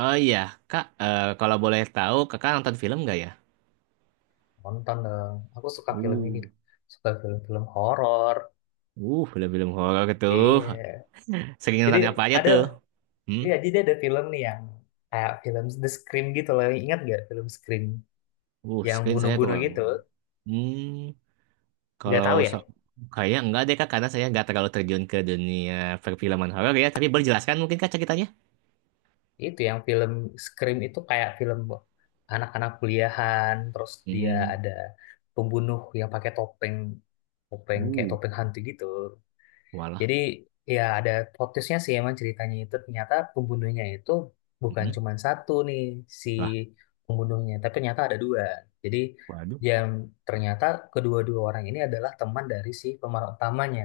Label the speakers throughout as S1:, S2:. S1: Oh iya, Kak, eh, kalau boleh tahu, Kakak nonton film nggak ya?
S2: Nonton dong. Aku suka film ini.
S1: Uh,
S2: Suka film-film horor.
S1: Film-film horor tuh.
S2: Iya.
S1: Sering
S2: Jadi
S1: nonton apa aja
S2: ada,
S1: tuh? Hmm?
S2: iya, jadi ada film nih yang kayak film The Scream gitu loh. Ingat gak film Scream yang
S1: Screen saya
S2: bunuh-bunuh
S1: kurang.
S2: gitu?
S1: Hmm,
S2: Gak
S1: kalau
S2: tahu ya.
S1: so Kayaknya enggak deh Kak, karena saya nggak terlalu terjun ke dunia perfilman horor ya. Tapi boleh jelaskan mungkin Kak ceritanya?
S2: Itu yang film Scream itu kayak film anak-anak kuliahan. Terus dia
S1: Hmm.
S2: ada pembunuh yang pakai topeng, topeng kayak
S1: uh,
S2: topeng hantu gitu.
S1: Walah.
S2: Jadi ya ada plot twist-nya sih emang ceritanya itu ternyata pembunuhnya itu bukan
S1: Hmm,
S2: cuma satu nih si
S1: lah,
S2: pembunuhnya, tapi ternyata ada dua. Jadi
S1: waduh.
S2: yang ternyata kedua-dua orang ini adalah teman dari si pemeran utamanya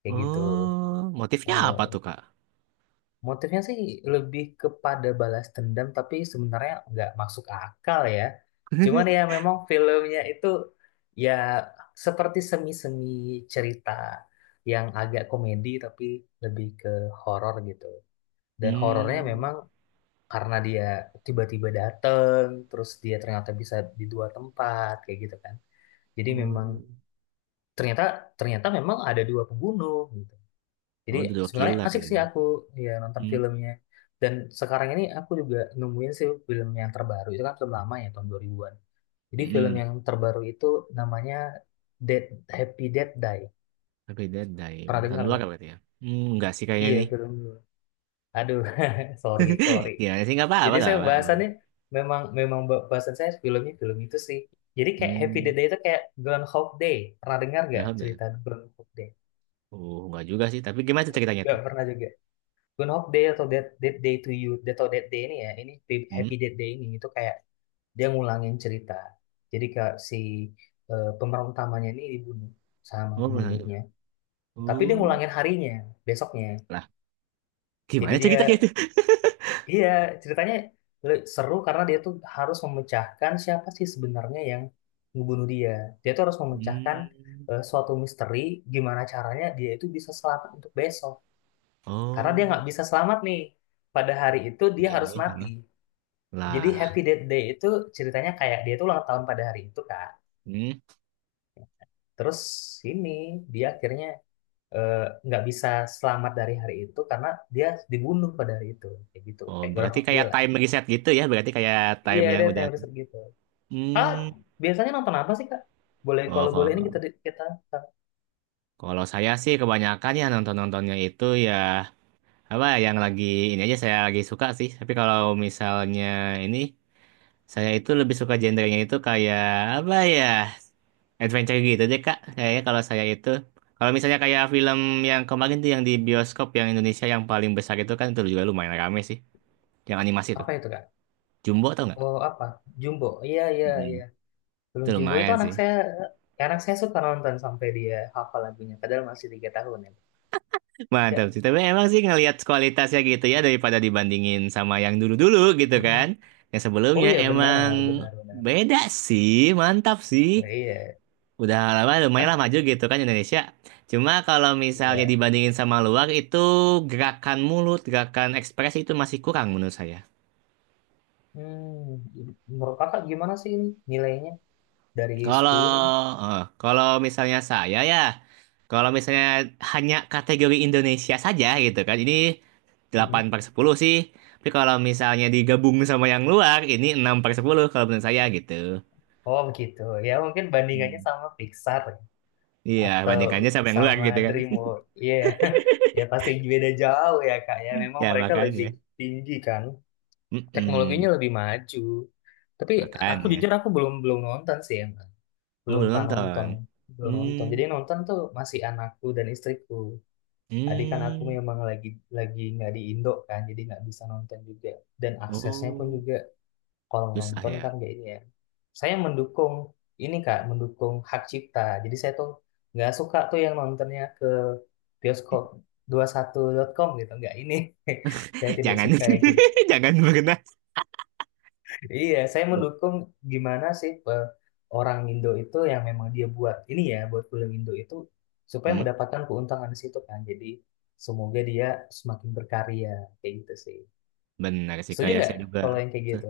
S2: kayak gitu.
S1: Oh, motifnya apa tuh Kak?
S2: Motifnya sih lebih kepada balas dendam, tapi sebenarnya nggak masuk akal ya. Cuman ya memang filmnya itu ya seperti semi-semi cerita yang agak komedi tapi lebih ke horor gitu. Dan horornya
S1: Hmm.
S2: memang karena dia tiba-tiba dateng, terus dia ternyata bisa di dua tempat kayak gitu kan. Jadi memang
S1: Oh,
S2: ternyata ternyata memang ada dua pembunuh. Jadi
S1: oh, The Door
S2: sebenarnya
S1: Killer
S2: asik sih
S1: ya.
S2: aku ya nonton
S1: Hmm,
S2: filmnya. Dan sekarang ini aku juga nemuin sih film yang terbaru. Itu kan film lama ya tahun 2000-an. Jadi film
S1: hmm.
S2: yang terbaru itu namanya Dead Happy Dead Die.
S1: Berbeda dari
S2: Pernah
S1: buatan
S2: dengar
S1: luar
S2: nggak?
S1: berarti ya? Enggak sih kayaknya
S2: Iya,
S1: nih.
S2: film. Aduh, sorry, sorry.
S1: Gimana sih? Nggak apa-apa,
S2: Jadi
S1: nggak
S2: saya
S1: apa-apa. Aman.
S2: bahasannya memang memang bahasan saya film itu sih. Jadi kayak Happy Dead
S1: Hmm,
S2: Day itu kayak Groundhog Day. Pernah dengar
S1: enggak
S2: nggak
S1: apa ya?
S2: cerita Groundhog Day?
S1: Oh, enggak juga sih. Tapi gimana tuh ceritanya
S2: Nggak
S1: tuh?
S2: pernah juga. Good Hope Day atau that that Day to You atau that Day ini Happy Happy
S1: Hmm?
S2: Death Day ini itu kayak dia ngulangin cerita, jadi kayak si pemeran utamanya ini dibunuh sama
S1: Oh, belum sampai.
S2: pembunuhnya, tapi dia
S1: Oh,
S2: ngulangin harinya besoknya.
S1: lah.
S2: Jadi
S1: Gimana
S2: dia,
S1: ceritanya tuh?
S2: iya, ceritanya seru karena dia tuh harus memecahkan siapa sih sebenarnya yang ngebunuh dia. Dia tuh harus memecahkan
S1: Hmm.
S2: suatu misteri, gimana caranya dia itu bisa selamat untuk besok karena dia
S1: Oh,
S2: nggak bisa selamat nih. Pada hari itu dia
S1: ini,
S2: harus
S1: halo.
S2: mati. Jadi
S1: Lah.
S2: Happy Death Day itu ceritanya kayak dia tuh ulang tahun pada hari itu, Kak.
S1: Hmm.
S2: Terus ini dia akhirnya eh, nggak bisa selamat dari hari itu karena dia dibunuh pada hari itu, kayak gitu
S1: Oh,
S2: kayak
S1: berarti
S2: Groundhog Day
S1: kayak
S2: lah.
S1: time reset gitu ya? Berarti kayak
S2: Iya,
S1: time yang
S2: ada
S1: udah...
S2: teori gitu. Ah,
S1: Hmm.
S2: biasanya nonton apa sih, Kak? Boleh,
S1: Oh,
S2: kalau boleh ini kita
S1: kalau,
S2: kita
S1: kalau saya sih kebanyakan ya nonton-nontonnya itu ya apa ya, yang lagi ini aja saya lagi suka sih tapi kalau misalnya ini saya itu lebih suka genrenya itu kayak apa ya, adventure gitu deh kak kayaknya kalau saya itu, kalau misalnya kayak film yang kemarin tuh yang di bioskop yang Indonesia yang paling besar itu kan itu juga lumayan rame sih, yang animasi tuh
S2: apa itu, Kak?
S1: Jumbo tau nggak.
S2: Oh apa? Jumbo. Iya, iya,
S1: mm
S2: iya. Belum,
S1: itu
S2: Jumbo itu
S1: lumayan
S2: anak
S1: sih,
S2: saya, anak saya suka nonton sampai dia hafal lagunya padahal masih 3 tahun ya.
S1: mantap
S2: Iya.
S1: sih tapi emang sih ngelihat kualitasnya gitu ya daripada dibandingin sama yang dulu-dulu gitu kan,
S2: Mm-mm.
S1: yang
S2: Oh
S1: sebelumnya
S2: iya,
S1: emang
S2: benar, benar, benar.
S1: beda sih, mantap
S2: Nah,
S1: sih.
S2: iya.
S1: Udah lama lumayan lah maju gitu kan Indonesia. Cuma kalau misalnya
S2: Iya.
S1: dibandingin sama luar itu gerakan mulut, gerakan ekspresi itu masih kurang menurut saya.
S2: Hmm, menurut kakak gimana sih ini nilainya dari
S1: Kalau
S2: 10 kan?
S1: eh, kalau misalnya saya ya, kalau misalnya hanya kategori Indonesia saja gitu kan, ini delapan
S2: Mhm.
S1: per sepuluh sih. Tapi kalau misalnya digabung sama yang luar, ini 6/10 kalau menurut saya gitu.
S2: Oh begitu. Ya mungkin bandingannya
S1: Hmm.
S2: sama Pixar ya.
S1: Iya,
S2: Atau
S1: bandingkannya sama yang luar
S2: sama
S1: gitu kan.
S2: DreamWorks. Iya. Ya pasti beda jauh ya kak ya. Memang
S1: Ya
S2: mereka lebih
S1: makanya.
S2: tinggi kan. Teknologinya
S1: Mm-mm,
S2: lebih maju. Tapi aku
S1: makanya.
S2: jujur, aku belum belum nonton sih emang.
S1: Oh,
S2: Belum
S1: belum
S2: pernah
S1: nonton.
S2: nonton. Belum
S1: Hmm,
S2: nonton. Jadi yang nonton tuh masih anakku dan istriku. Adik kan aku
S1: hmm.
S2: memang lagi nggak di Indo kan, jadi nggak bisa nonton juga. Dan aksesnya pun
S1: Oh,
S2: juga kalau
S1: susah
S2: nonton
S1: ya.
S2: kan kayak ini ya. Saya mendukung ini, Kak, mendukung hak cipta. Jadi saya tuh nggak suka tuh yang nontonnya ke bioskop 21.com gitu, nggak ini. Saya tidak
S1: Jangan,
S2: suka yang kayak gitu.
S1: jangan berkenas.
S2: Iya, saya mendukung gimana sih orang Indo itu yang memang dia buat ini ya, buat film Indo itu supaya
S1: Hmm,
S2: mendapatkan keuntungan di situ kan. Jadi semoga dia semakin berkarya kayak gitu sih.
S1: Benar sih,
S2: Setuju
S1: kayak
S2: nggak
S1: saya juga.
S2: kalau yang kayak gitu?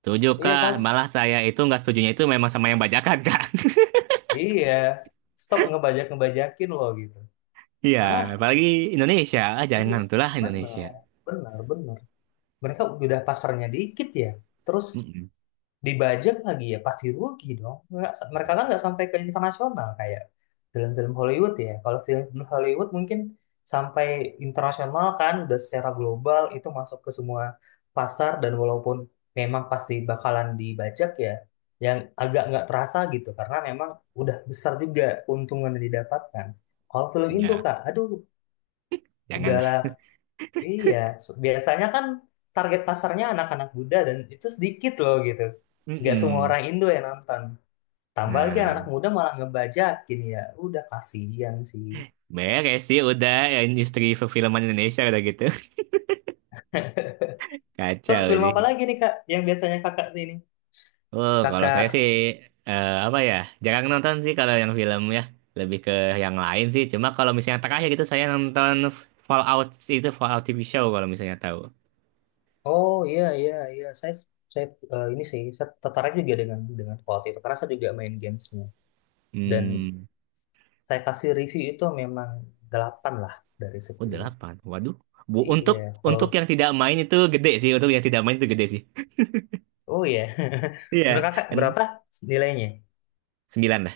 S1: Setuju,
S2: Iya kan?
S1: Kak. Malah saya itu nggak setujunya itu memang sama yang bajakan, Kak.
S2: Iya. Stop ngebajak-ngebajakin loh gitu.
S1: Iya,
S2: Karena
S1: apalagi Indonesia. Ah,
S2: oh iya,
S1: jangan, itulah Indonesia.
S2: benar, benar, benar. Mereka udah pasarnya dikit ya. Terus
S1: Mm-mm.
S2: dibajak lagi ya pasti rugi dong, nggak, mereka kan nggak sampai ke internasional kayak film-film Hollywood ya, kalau film-film Hollywood mungkin sampai internasional kan udah secara global itu masuk ke semua pasar dan walaupun memang pasti bakalan dibajak ya yang agak nggak terasa gitu karena memang udah besar juga keuntungan yang didapatkan. Kalau film Indo,
S1: Ya,
S2: kak, aduh,
S1: janganlah.
S2: udahlah. Iya, biasanya kan target pasarnya anak-anak muda dan itu sedikit loh gitu. Nggak semua
S1: Mm-mm.
S2: orang Indo yang nonton. Tambah lagi anak
S1: Nah,
S2: muda malah ngebajakin ya. Udah kasihan sih.
S1: beres sih udah ya, industri perfilman Indonesia udah gitu.
S2: Terus
S1: Kacau
S2: film
S1: sih.
S2: apa lagi nih Kak yang biasanya Kakak ini?
S1: Oh, kalau saya
S2: Kakak,
S1: sih apa ya? Jarang nonton sih kalau yang film ya, lebih ke yang lain sih. Cuma kalau misalnya terakhir gitu saya nonton Fallout itu, Fallout TV show kalau misalnya tahu.
S2: oh iya, iya, iya, saya ini sih saya tertarik juga dengan quality itu karena saya juga main gamesnya dan
S1: Hmm,
S2: saya kasih review itu memang 8 lah dari
S1: udah
S2: 10.
S1: delapan. Waduh. Bu,
S2: Iya,
S1: untuk
S2: kalau
S1: untuk yang tidak main itu gede sih. Untuk yang tidak main itu gede sih.
S2: oh iya.
S1: Iya,
S2: Menurut Kakak
S1: kan
S2: berapa nilainya?
S1: 9 lah.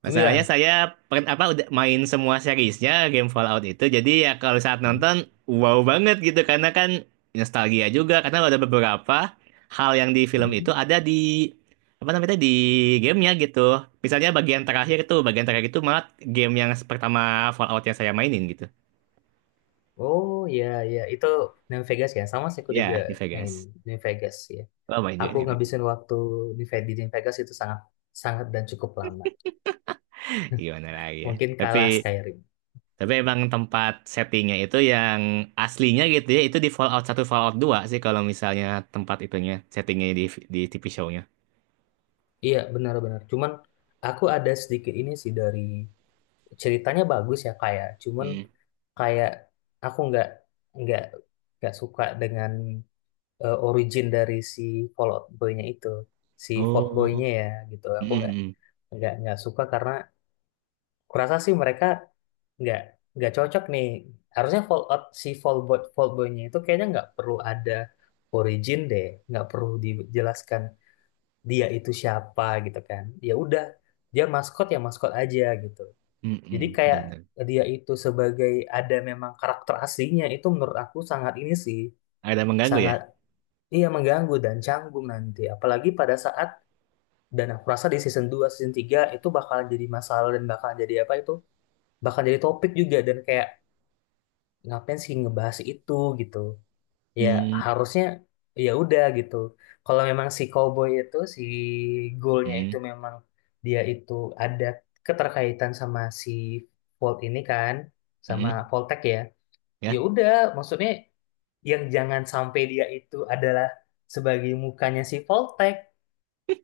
S1: Masalahnya
S2: 9.
S1: saya apa udah main semua seriesnya game Fallout itu. Jadi ya kalau saat
S2: Mhm.
S1: nonton wow banget gitu karena kan nostalgia juga karena ada beberapa hal yang di film itu
S2: Mhm.
S1: ada di apa namanya di gamenya gitu. Misalnya bagian terakhir tuh, bagian terakhir itu malah game yang pertama Fallout yang saya mainin gitu.
S2: Oh ya ya, itu New Vegas ya. Sama sih aku juga
S1: Ya, di
S2: main
S1: Vegas.
S2: New Vegas ya.
S1: Oh, main juga
S2: Aku
S1: itu.
S2: ngabisin waktu di New Vegas itu sangat sangat dan cukup lama.
S1: Gimana lagi ya.
S2: Mungkin
S1: Tapi
S2: kalah Skyrim.
S1: Emang tempat settingnya itu yang aslinya gitu ya, itu di Fallout 1 Fallout 2 sih kalau misalnya tempat itunya, settingnya di TV show-nya.
S2: Iya benar-benar. Cuman aku ada sedikit ini sih dari ceritanya bagus ya kayak. Cuman
S1: Hmm.
S2: kayak aku nggak nggak suka dengan origin dari si Fallout Boy-nya itu, si Fallout
S1: Oh,
S2: Boy-nya ya gitu. Aku nggak
S1: mm
S2: nggak nggak suka karena kurasa sih mereka nggak nggak cocok nih. Harusnya Fallout si Fallboynya itu kayaknya nggak perlu ada origin deh, nggak perlu dijelaskan dia itu siapa gitu kan. Ya udah, dia maskot ya maskot aja gitu. Jadi kayak
S1: bener.
S2: dia itu sebagai ada memang karakter aslinya itu menurut aku sangat ini sih,
S1: Ada mengganggu ya?
S2: sangat iya mengganggu dan canggung nanti. Apalagi pada saat dan aku rasa di season 2 season 3 itu bakalan jadi masalah dan bakalan jadi apa itu, bakal jadi topik juga dan kayak, ngapain sih ngebahas itu gitu ya,
S1: Hmm,
S2: harusnya ya udah gitu kalau memang si cowboy itu si goalnya itu
S1: hmm,
S2: memang dia itu ada keterkaitan sama si Volt ini kan, sama
S1: hmm,
S2: Voltec ya, ya
S1: ya,
S2: udah, maksudnya yang jangan sampai dia itu adalah sebagai mukanya si Voltec,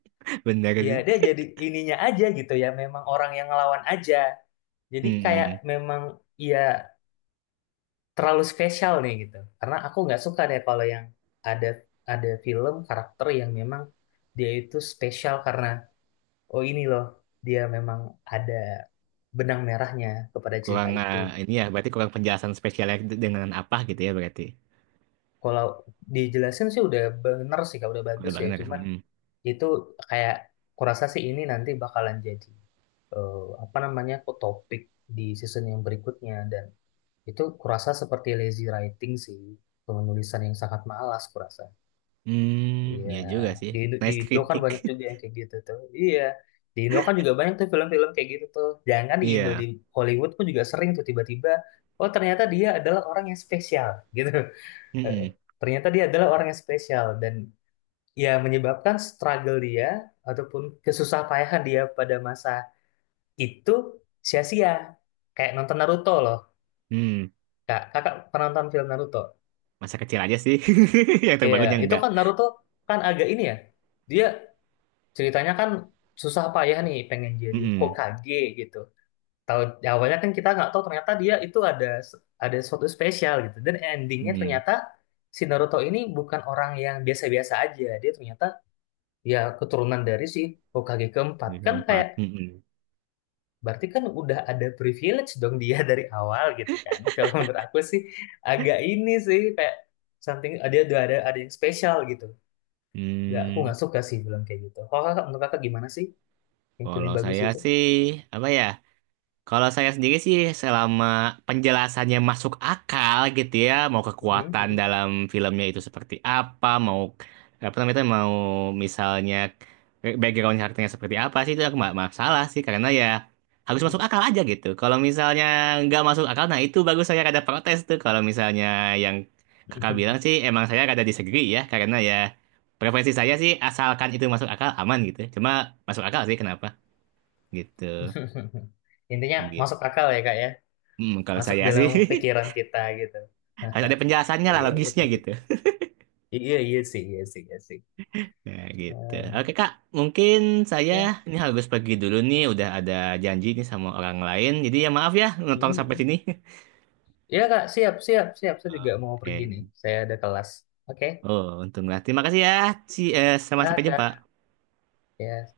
S1: bener
S2: ya dia
S1: sih.
S2: jadi ininya aja gitu ya memang orang yang ngelawan aja, jadi
S1: Hmm,
S2: kayak
S1: hmm.
S2: memang ya terlalu spesial nih gitu. Karena aku nggak suka deh kalau yang ada ada film karakter yang memang dia itu spesial karena oh ini loh dia memang ada benang merahnya kepada cerita
S1: Kurang
S2: itu.
S1: eh, ini ya, berarti kurang penjelasan spesialnya dengan apa gitu ya berarti.
S2: Kalau dijelasin sih udah bener sih Kak, udah
S1: Udah
S2: bagus ya.
S1: bener.
S2: Cuman
S1: Hmm,
S2: itu kayak kurasa sih ini nanti bakalan jadi eh, apa namanya kok topik di season yang berikutnya, dan itu kurasa seperti lazy writing sih, penulisan yang sangat malas kurasa.
S1: hmm,
S2: Iya,
S1: ya juga sih.
S2: di Indo, di
S1: Nice
S2: Indo kan
S1: kritik.
S2: banyak juga yang kayak gitu tuh. Iya, di Indo kan juga banyak tuh film-film kayak gitu tuh. Jangan di Indo, di
S1: Iya.
S2: Hollywood pun juga sering tuh tiba-tiba, oh ternyata dia adalah orang yang spesial gitu.
S1: Hmm,
S2: Eh,
S1: hmm,
S2: ternyata dia adalah orang yang spesial dan ya menyebabkan struggle dia ataupun kesusah payahan dia pada masa itu sia-sia. Kayak nonton Naruto loh.
S1: hmm.
S2: Kak, Kakak pernah nonton film Naruto?
S1: Masa kecil aja sih, yang
S2: Iya,
S1: terbangunnya
S2: itu
S1: enggak.
S2: kan Naruto kan agak ini ya. Dia ceritanya kan susah payah nih pengen jadi
S1: Mm-mm.
S2: Hokage gitu. Tahu awalnya kan kita nggak tahu ternyata dia itu ada sesuatu spesial gitu. Dan endingnya
S1: Mm.
S2: ternyata si Naruto ini bukan orang yang biasa-biasa aja. Dia ternyata ya keturunan dari si Hokage ke-4
S1: Semester
S2: kan,
S1: empat.
S2: kayak
S1: Mm-mm.
S2: berarti kan udah ada privilege dong dia dari awal gitu kan. Kalau menurut aku sih agak ini sih kayak something udah ada yang spesial gitu. Nggak, aku
S1: Hmm,
S2: nggak suka sih bilang kayak gitu. Kalau kakak, menurut kakak gimana sih yang film
S1: Kalau
S2: bagus
S1: saya
S2: itu?
S1: sih apa ya? Kalau saya sendiri sih selama penjelasannya masuk akal gitu ya, mau
S2: Mhm,
S1: kekuatan
S2: mhm,
S1: dalam filmnya itu seperti apa, mau apa namanya itu, mau misalnya background karakternya seperti apa sih itu aku nggak masalah sih karena ya harus
S2: mhm.
S1: masuk akal aja gitu. Kalau misalnya nggak masuk akal, nah itu bagus saya rada protes tuh. Kalau misalnya yang kakak bilang sih emang saya rada disagree ya karena ya preferensi saya sih asalkan itu masuk akal aman gitu. Cuma masuk akal sih kenapa gitu.
S2: Intinya masuk akal ya kak ya,
S1: Hmm, kalau
S2: masuk
S1: saya
S2: dalam
S1: sih
S2: pikiran kita gitu. Nah,
S1: harus ada penjelasannya
S2: oh
S1: lah
S2: iya,
S1: logisnya
S2: betul
S1: gitu.
S2: betul. Iya iya sih, iya sih, iya sih.
S1: Nah, gitu.
S2: Nah,
S1: Oke Kak, mungkin saya
S2: ya,
S1: ini harus pergi dulu nih, udah ada janji nih sama orang lain. Jadi ya maaf ya nonton
S2: mhm,
S1: sampai
S2: mhm.
S1: sini.
S2: Ya kak, siap siap siap. Saya juga mau pergi nih.
S1: Oke.
S2: Saya ada kelas. Oke,
S1: Oh, untunglah. Terima kasih ya. Si, sama sampai
S2: nah,
S1: jumpa.
S2: kak. Ya.